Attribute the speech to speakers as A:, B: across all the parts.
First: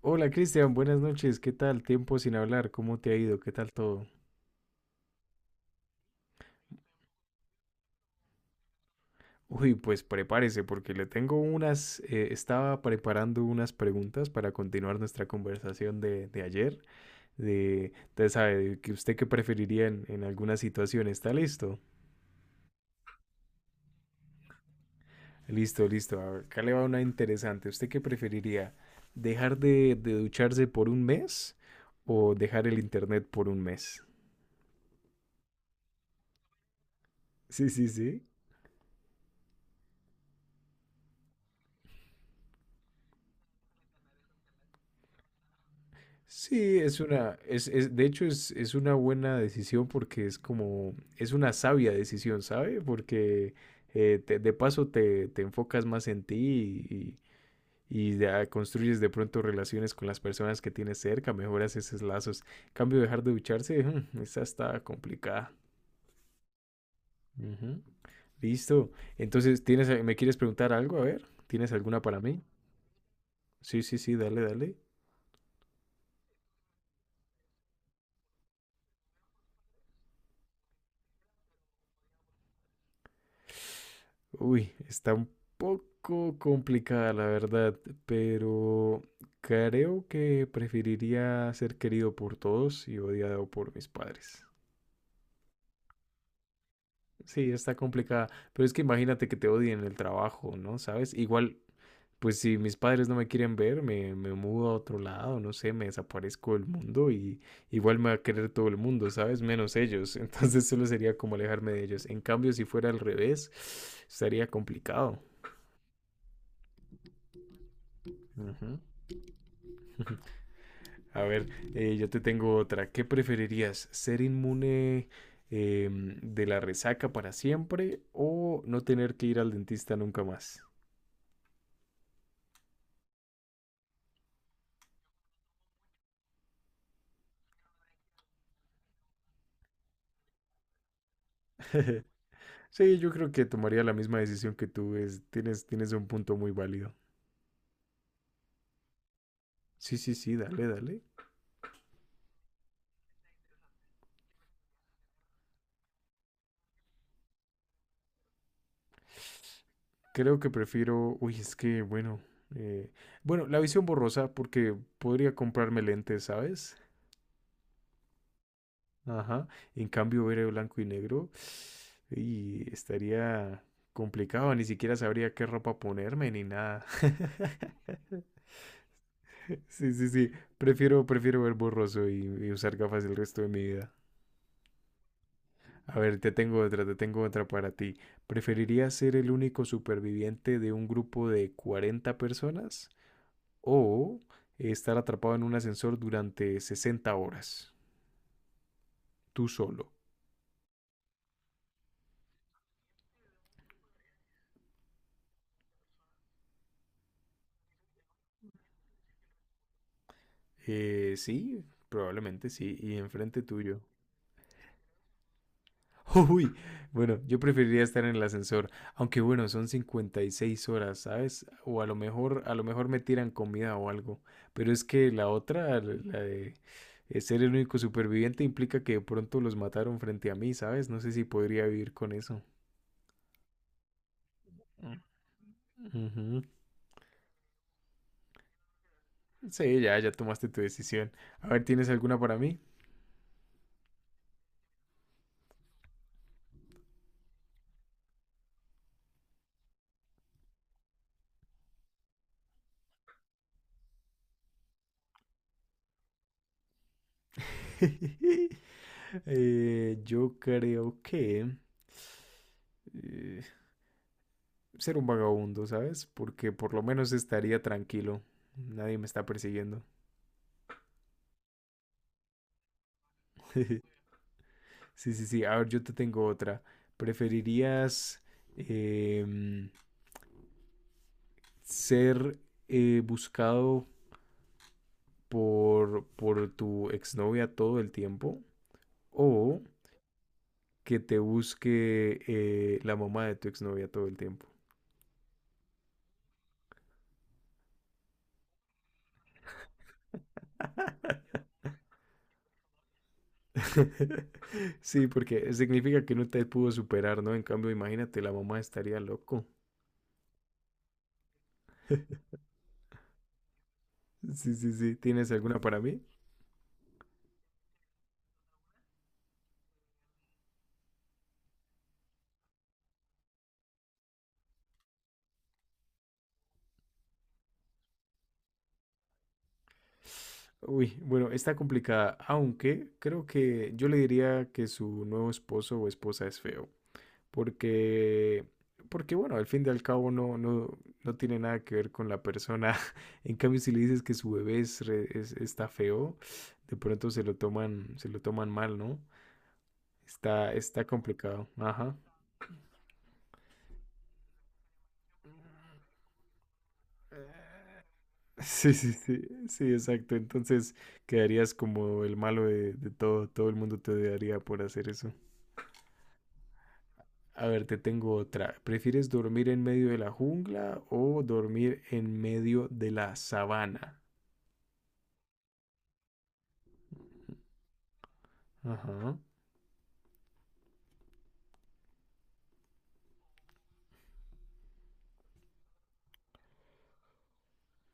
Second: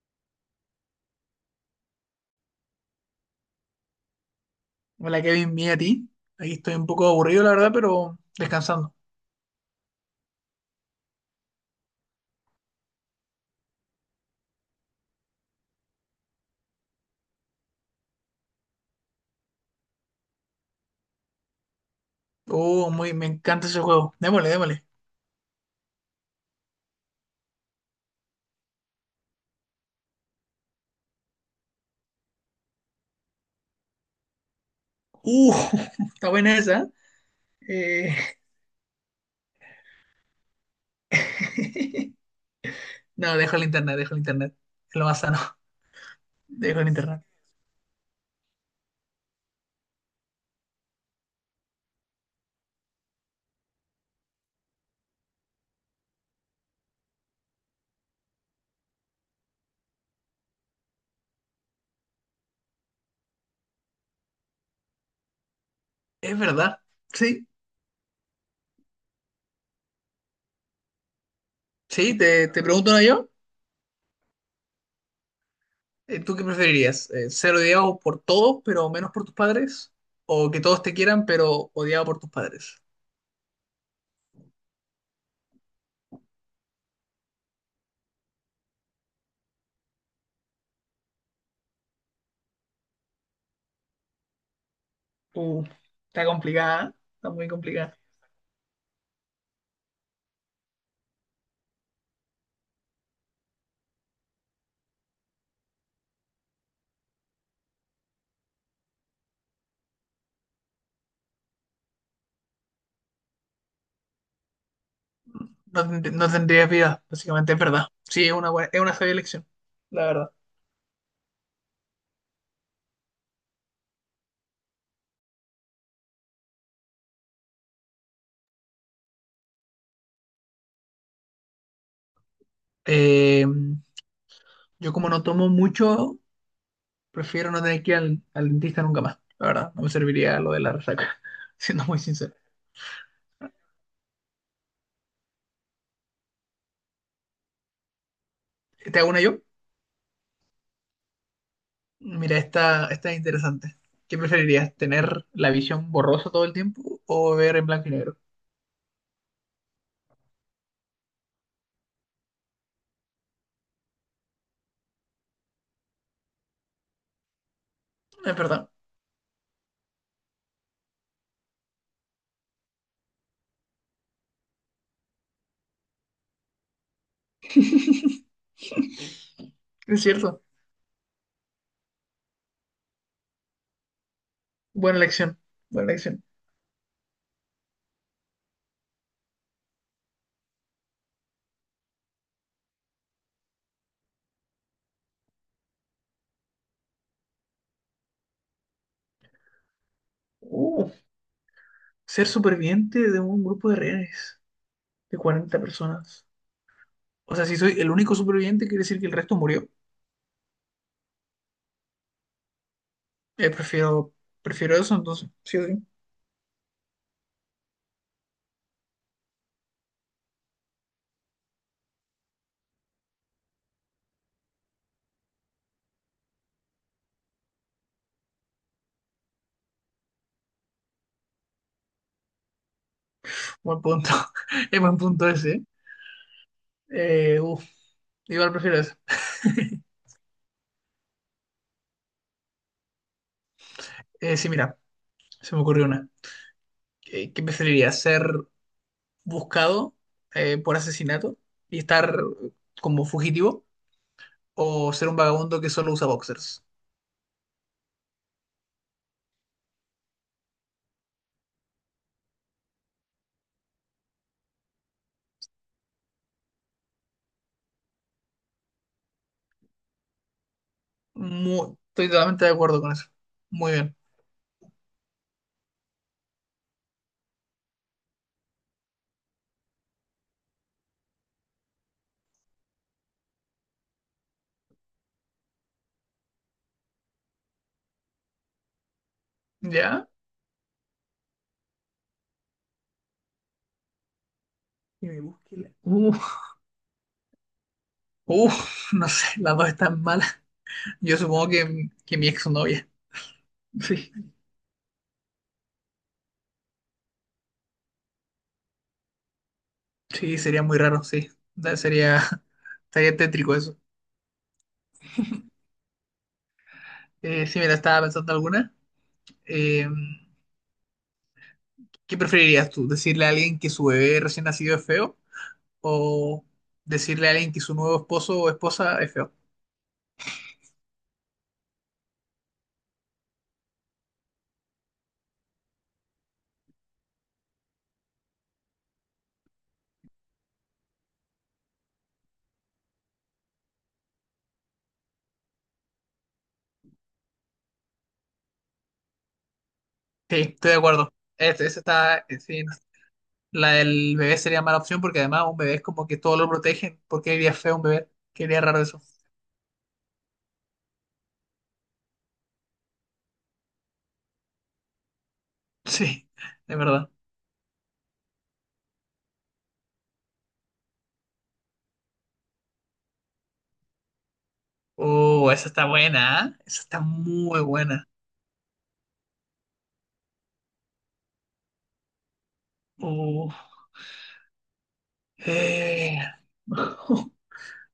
A: Hola Cristian, buenas noches, ¿qué tal? Tiempo sin hablar, ¿cómo te ha ido? ¿Qué tal todo?
B: Hola Kevin, bien a ti. Aquí estoy un poco aburrido, la verdad, pero descansando.
A: Uy, pues prepárese porque le tengo estaba preparando unas preguntas para continuar nuestra conversación de ayer, usted sabe, de que usted qué preferiría en alguna situación, ¿está listo?
B: Oh, me encanta ese juego. Démosle, démosle.
A: Listo, listo, a ver, acá le va una interesante, ¿usted qué preferiría? ¿Dejar de ducharse por un mes o dejar el internet por un mes?
B: Uh, Está buena esa.
A: Sí, sí,
B: Eh,
A: sí.
B: No, dejo el internet, dejo el internet. Es lo más sano.
A: Sí,
B: Dejo el
A: es
B: internet.
A: una, es- de hecho es una buena decisión porque es como, es una sabia decisión, ¿sabe? Porque de paso te enfocas más en ti y, y ya construyes de pronto relaciones con las personas que tienes cerca, mejoras esos lazos. En cambio, dejar de ducharse, esa está complicada.
B: Es verdad. Sí,
A: Ujú. Listo. Entonces, me quieres preguntar algo? A ver, ¿tienes alguna
B: sí,
A: para mí?
B: te pregunto, ¿no?, yo.
A: Sí, sí, sí, dale, dale.
B: ¿Tú qué preferirías? ¿Ser odiado por todos, pero menos por tus padres? ¿O que todos te quieran, pero odiado por tus padres?
A: Uy, está un poco complicada la verdad, pero creo que preferiría ser querido por todos y odiado por mis padres.
B: Uh, está complicada, ¿eh? Está muy
A: Sí, está
B: complicada.
A: complicada, pero es que imagínate que te odien en el trabajo, ¿no? ¿Sabes? Igual, pues si mis padres no me quieren ver, me mudo a otro lado, no sé, me desaparezco del mundo y igual me va a querer todo el mundo, ¿sabes? Menos ellos. Entonces solo sería como alejarme de ellos. En cambio, si fuera al revés, estaría complicado.
B: No, tendrías vida, básicamente, es verdad. Sí, es
A: Ujú.
B: es una sabia elección, la verdad.
A: A ver, yo te tengo otra. ¿Qué preferirías? ¿Ser inmune de la resaca para siempre o no tener que ir al dentista nunca más?
B: Eh, yo como no tomo mucho, prefiero no tener que ir al dentista nunca más, la verdad. No me serviría lo de la resaca, siendo muy sincero.
A: Sí, yo creo que tomaría la misma decisión que tú. Tienes un punto muy válido.
B: ¿Te hago una yo?
A: Sí, sí, sí, dale, dale.
B: Mira, esta es interesante. ¿Qué preferirías, tener la visión borrosa todo el tiempo o ver en blanco y negro?
A: Creo que prefiero. Uy, es que, bueno. Eh, bueno, la visión borrosa porque podría comprarme lentes, ¿sabes?
B: Es verdad,
A: Ajá. En cambio, ver el blanco y negro y estaría complicado, ni siquiera sabría qué ropa ponerme ni nada. Sí,
B: es
A: sí, sí.
B: cierto.
A: Prefiero ver borroso y usar gafas el resto de mi vida.
B: Buena elección, buena
A: A ver,
B: elección.
A: te tengo otra para ti. ¿Preferirías ser el único superviviente de un grupo de 40 personas o estar atrapado en un ascensor durante 60 horas, tú solo?
B: Uh, ser superviviente de un grupo de rehenes de 40 personas. O sea, si soy el único superviviente, quiere decir que el resto murió.
A: Sí, probablemente sí, y enfrente
B: Eh,
A: tuyo.
B: prefiero, prefiero eso, entonces. Sí o sí.
A: Uy, bueno, yo preferiría estar en el ascensor, aunque bueno, son 56 horas, ¿sabes? O a lo mejor me tiran comida o algo, pero es que la otra, la la de ser el único superviviente implica que de pronto los mataron frente a mí, ¿sabes? No sé si podría vivir con eso.
B: Buen punto. Es buen
A: Mm.
B: punto ese.
A: Ujú.
B: ¿Eh? Uf, igual prefiero eso.
A: Sí, ya tomaste tu decisión. A ver, ¿tienes alguna para mí?
B: Sí, mira, se me ocurrió una. ¿Qué preferirías? ¿Ser buscado por asesinato y estar como fugitivo? ¿O ser un vagabundo que solo usa boxers?
A: Yo creo que eh, ser un vagabundo, ¿sabes? Porque por lo menos estaría tranquilo. Nadie me está persiguiendo.
B: Estoy totalmente de acuerdo con eso. Muy bien.
A: Sí, sí, sí. A ver, yo te tengo otra. ¿Preferirías em, ser buscado por tu exnovia todo el tiempo o
B: ¿Ya?
A: que te busque la mamá de tu exnovia todo el tiempo?
B: Que me busque la- uh, no sé, las dos están mal. Yo supongo que mi exnovia. Sí,
A: Sí, porque significa que no te pudo superar, ¿no? En cambio, imagínate, la mamá estaría loco.
B: sí, sería muy raro, sí. Sería tétrico eso.
A: Sí, sí, sí. ¿Tienes alguna para mí?
B: Si me estaba pensando alguna, eh, ¿qué preferirías tú? ¿Decirle a alguien que su bebé recién nacido es feo? ¿O decirle a alguien que su nuevo esposo o esposa es feo?
A: Uy, bueno, está complicada, aunque creo que yo le diría que su nuevo esposo o esposa es feo. Porque, porque bueno, al fin y al cabo no tiene nada que ver con la persona. En cambio, si le dices que su bebé está feo, de pronto se lo toman mal, ¿no?
B: Sí,
A: Está,
B: estoy de
A: está
B: acuerdo.
A: complicado.
B: Ese
A: Ajá.
B: está, sí, no. La del bebé sería mala opción porque además un bebé es como que todo lo protegen. ¿Por qué diría feo un bebé? Qué diría
A: Sí,
B: raro
A: sí,
B: eso.
A: sí, sí, exacto. Entonces quedarías como el malo de todo. Todo el mundo te odiaría por hacer eso.
B: Sí, de verdad.
A: A ver, te tengo otra. ¿Prefieres dormir en medio de la jungla o dormir en medio de la sabana?
B: Oh, esa está buena, ¿eh? Esa está muy buena.
A: Ajá.
B: Uh, eh.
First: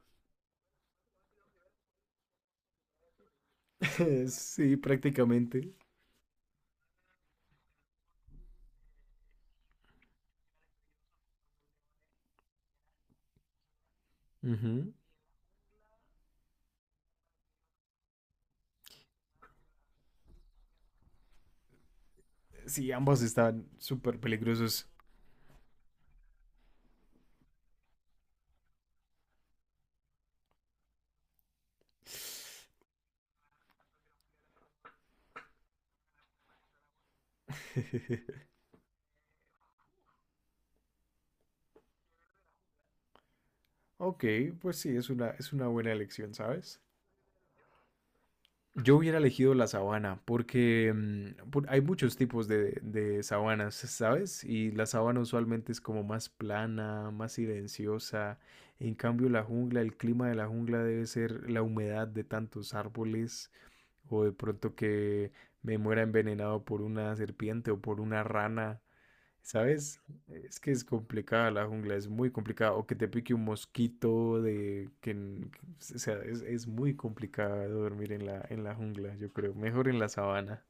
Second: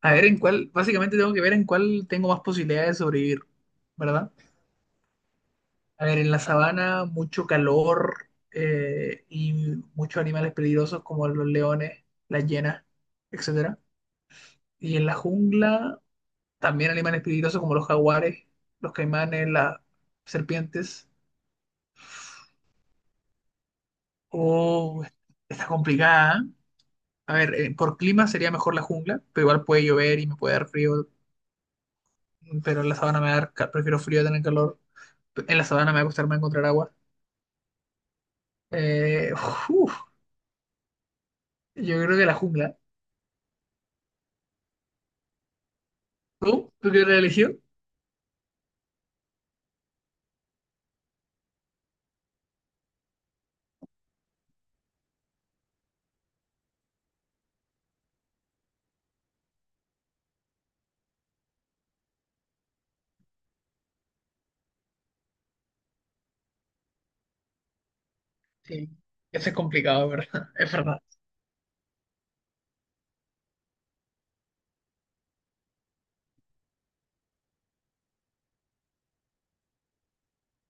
B: A ver en cuál, básicamente tengo que ver en cuál tengo más posibilidades de sobrevivir, ¿verdad?
A: Sí, prácticamente.
B: A ver, en la sabana mucho calor, y muchos animales peligrosos como los leones, las hienas, etcétera.
A: Ujú.
B: Y en la jungla también animales peligrosos como los jaguares, los caimanes, las serpientes.
A: Sí, ambos están súper peligrosos.
B: Oh, está complicada, ¿eh? A ver, por clima sería mejor la jungla, pero igual puede llover y me puede dar frío, pero en la sabana me va a dar, ca- prefiero frío a tener calor. En la sabana me va a costar más encontrar agua. Eh, uf, yo creo que la jungla.
A: Ok, pues sí, es una buena elección,
B: ¿Tú?
A: ¿sabes?
B: ¿Tú qué religión?
A: Yo hubiera elegido la sabana porque hay muchos tipos de sabanas, ¿sabes? Y la sabana usualmente es como más plana, más silenciosa. En cambio, la jungla, el clima de la jungla debe ser la humedad de tantos árboles o de pronto que me muera envenenado por una serpiente o por una rana.
B: Sí, eso es
A: ¿Sabes?
B: complicado, ¿es verdad?
A: Es que
B: Es
A: es
B: verdad.
A: complicada la jungla, es muy complicada. O que te pique un mosquito de que, n- que- o sea, es muy complicado dormir en la jungla, yo creo. Mejor en la sabana.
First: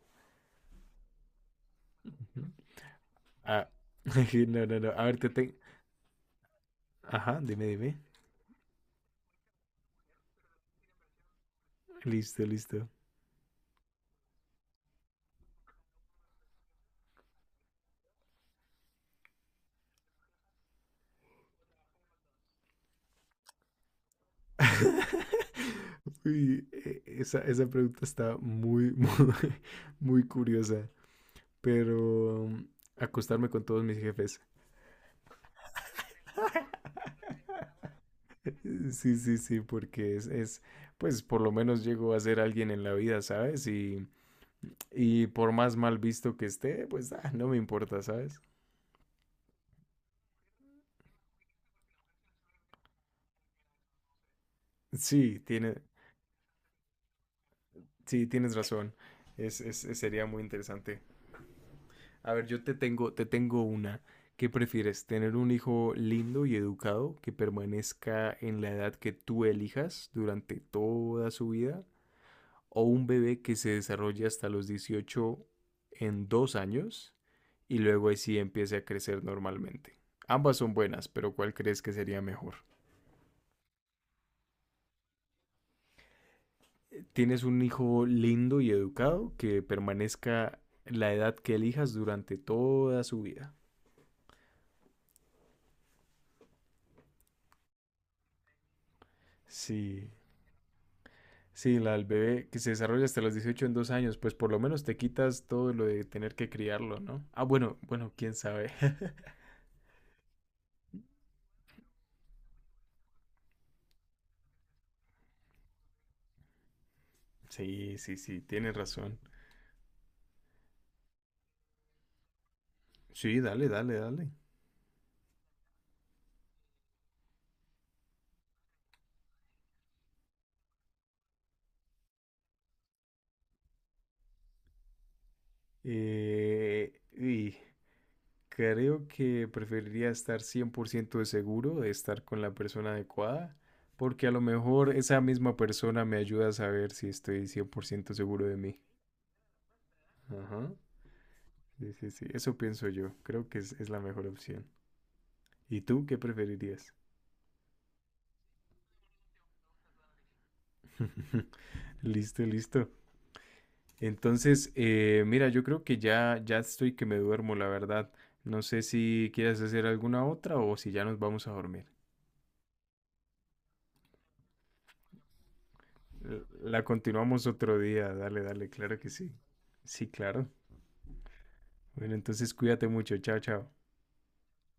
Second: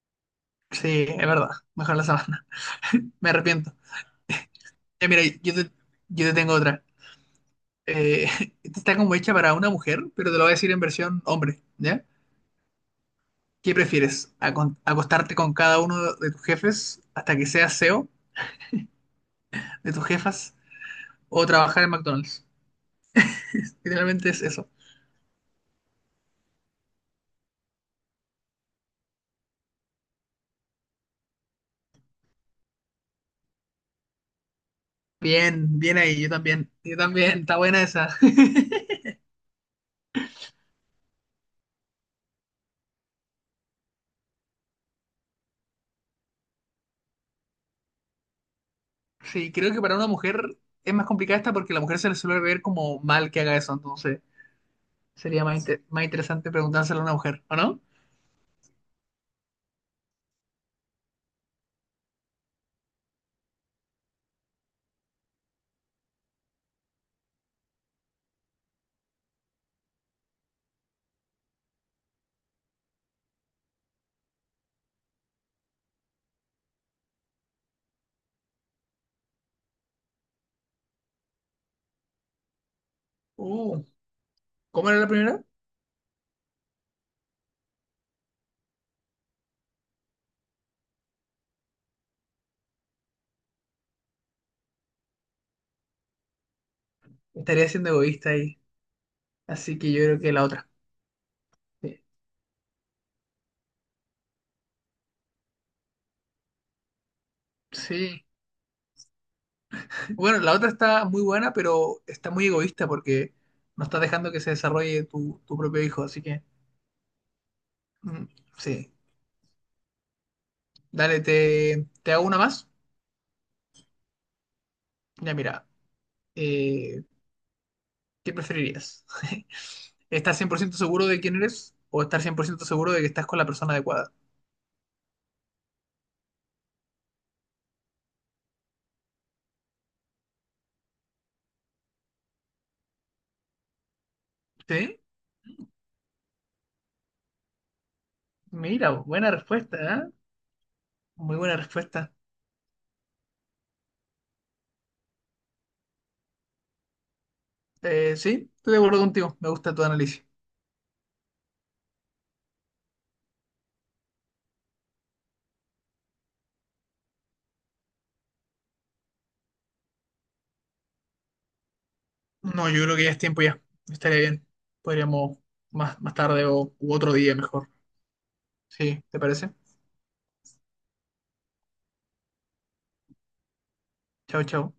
B: Sí, es verdad. Mejor la
A: Ujú.
B: sabana. Me
A: Ah,
B: arrepiento.
A: no, no, no. A
B: Ya,
A: ver,
B: mira,
A: te tengo.
B: yo te tengo otra.
A: Ajá, dime, dime.
B: Eh, Esta está como hecha para una mujer, pero te lo voy a decir en versión hombre, ¿ya?
A: Listo, listo.
B: ¿Qué prefieres? ¿Acostarte con cada uno de tus jefes hasta que seas CEO de tus jefas o trabajar en McDonald's? Literalmente es eso.
A: Uy, esa pregunta está muy, muy, muy curiosa. Pero acostarme con todos mis jefes.
B: Bien, bien ahí, yo también, está buena esa.
A: Sí, sí, sí, porque pues por lo menos llego a ser alguien en la vida, ¿sabes? Y por más mal visto que esté, pues ah, no me importa, ¿sabes?
B: Sí, creo que para una mujer es más complicada esta porque a la mujer se le suele ver como mal que haga eso, entonces
A: Sí,
B: sería más, inte- más interesante preguntárselo a una mujer, ¿o no?
A: sí, tienes razón. Sería muy interesante. A ver, yo te tengo una. ¿Qué prefieres? ¿Tener un hijo lindo y educado que permanezca en la edad que tú elijas durante toda su vida o un bebé que se desarrolle hasta los 18 en 2 años y luego ahí sí empiece a crecer normalmente? Ambas son buenas, pero ¿cuál crees que sería mejor?
B: Uh, ¿cómo era la primera?
A: Tienes un hijo lindo y educado que permanezca la edad que elijas durante toda su vida.
B: Estaría siendo egoísta ahí, así que yo
A: Sí,
B: creo que la otra.
A: sí, la
B: Sí.
A: del bebé que se desarrolla hasta los 18 en dos años, pues por lo menos te quitas todo lo de tener que criarlo, ¿no? Ah, bueno, bueno,
B: Sí.
A: quién sabe.
B: Bueno, la otra está muy buena, pero está muy egoísta porque no estás dejando que se desarrolle tu propio hijo, así que
A: Sí, sí,
B: mm,
A: sí, tienes
B: sí.
A: razón.
B: Dale, te hago una más.
A: Sí, dale, dale, dale.
B: Ya, mira, eh, ¿Qué preferirías? ¿Estar 100% seguro de quién eres o estar 100% seguro de que estás con la persona adecuada?
A: Y creo que preferiría estar 100% de seguro de estar con la persona adecuada, porque a lo mejor
B: Sí,
A: esa misma persona me ayuda a saber si estoy 100% seguro de mí.
B: mira, buena respuesta, ¿eh?
A: Ajá.
B: Muy buena
A: Sí, sí,
B: respuesta.
A: sí. Eso pienso yo. Creo que es la mejor opción. ¿Y tú qué preferirías?
B: Sí, estoy de acuerdo contigo, me gusta tu análisis.
A: Listo, listo. Entonces, mira, yo creo que ya estoy que me duermo, la verdad. No sé si quieres hacer alguna otra o si ya nos vamos a dormir.
B: No, yo creo que ya es tiempo ya, estaría bien. Podríamos más tarde o
A: La
B: u otro día
A: continuamos
B: mejor.
A: otro día. Dale, dale, claro
B: Sí,
A: que
B: ¿te
A: sí.
B: parece?
A: Sí, claro. Bueno, entonces cuídate mucho. Chao, chao.
B: Chao, chao.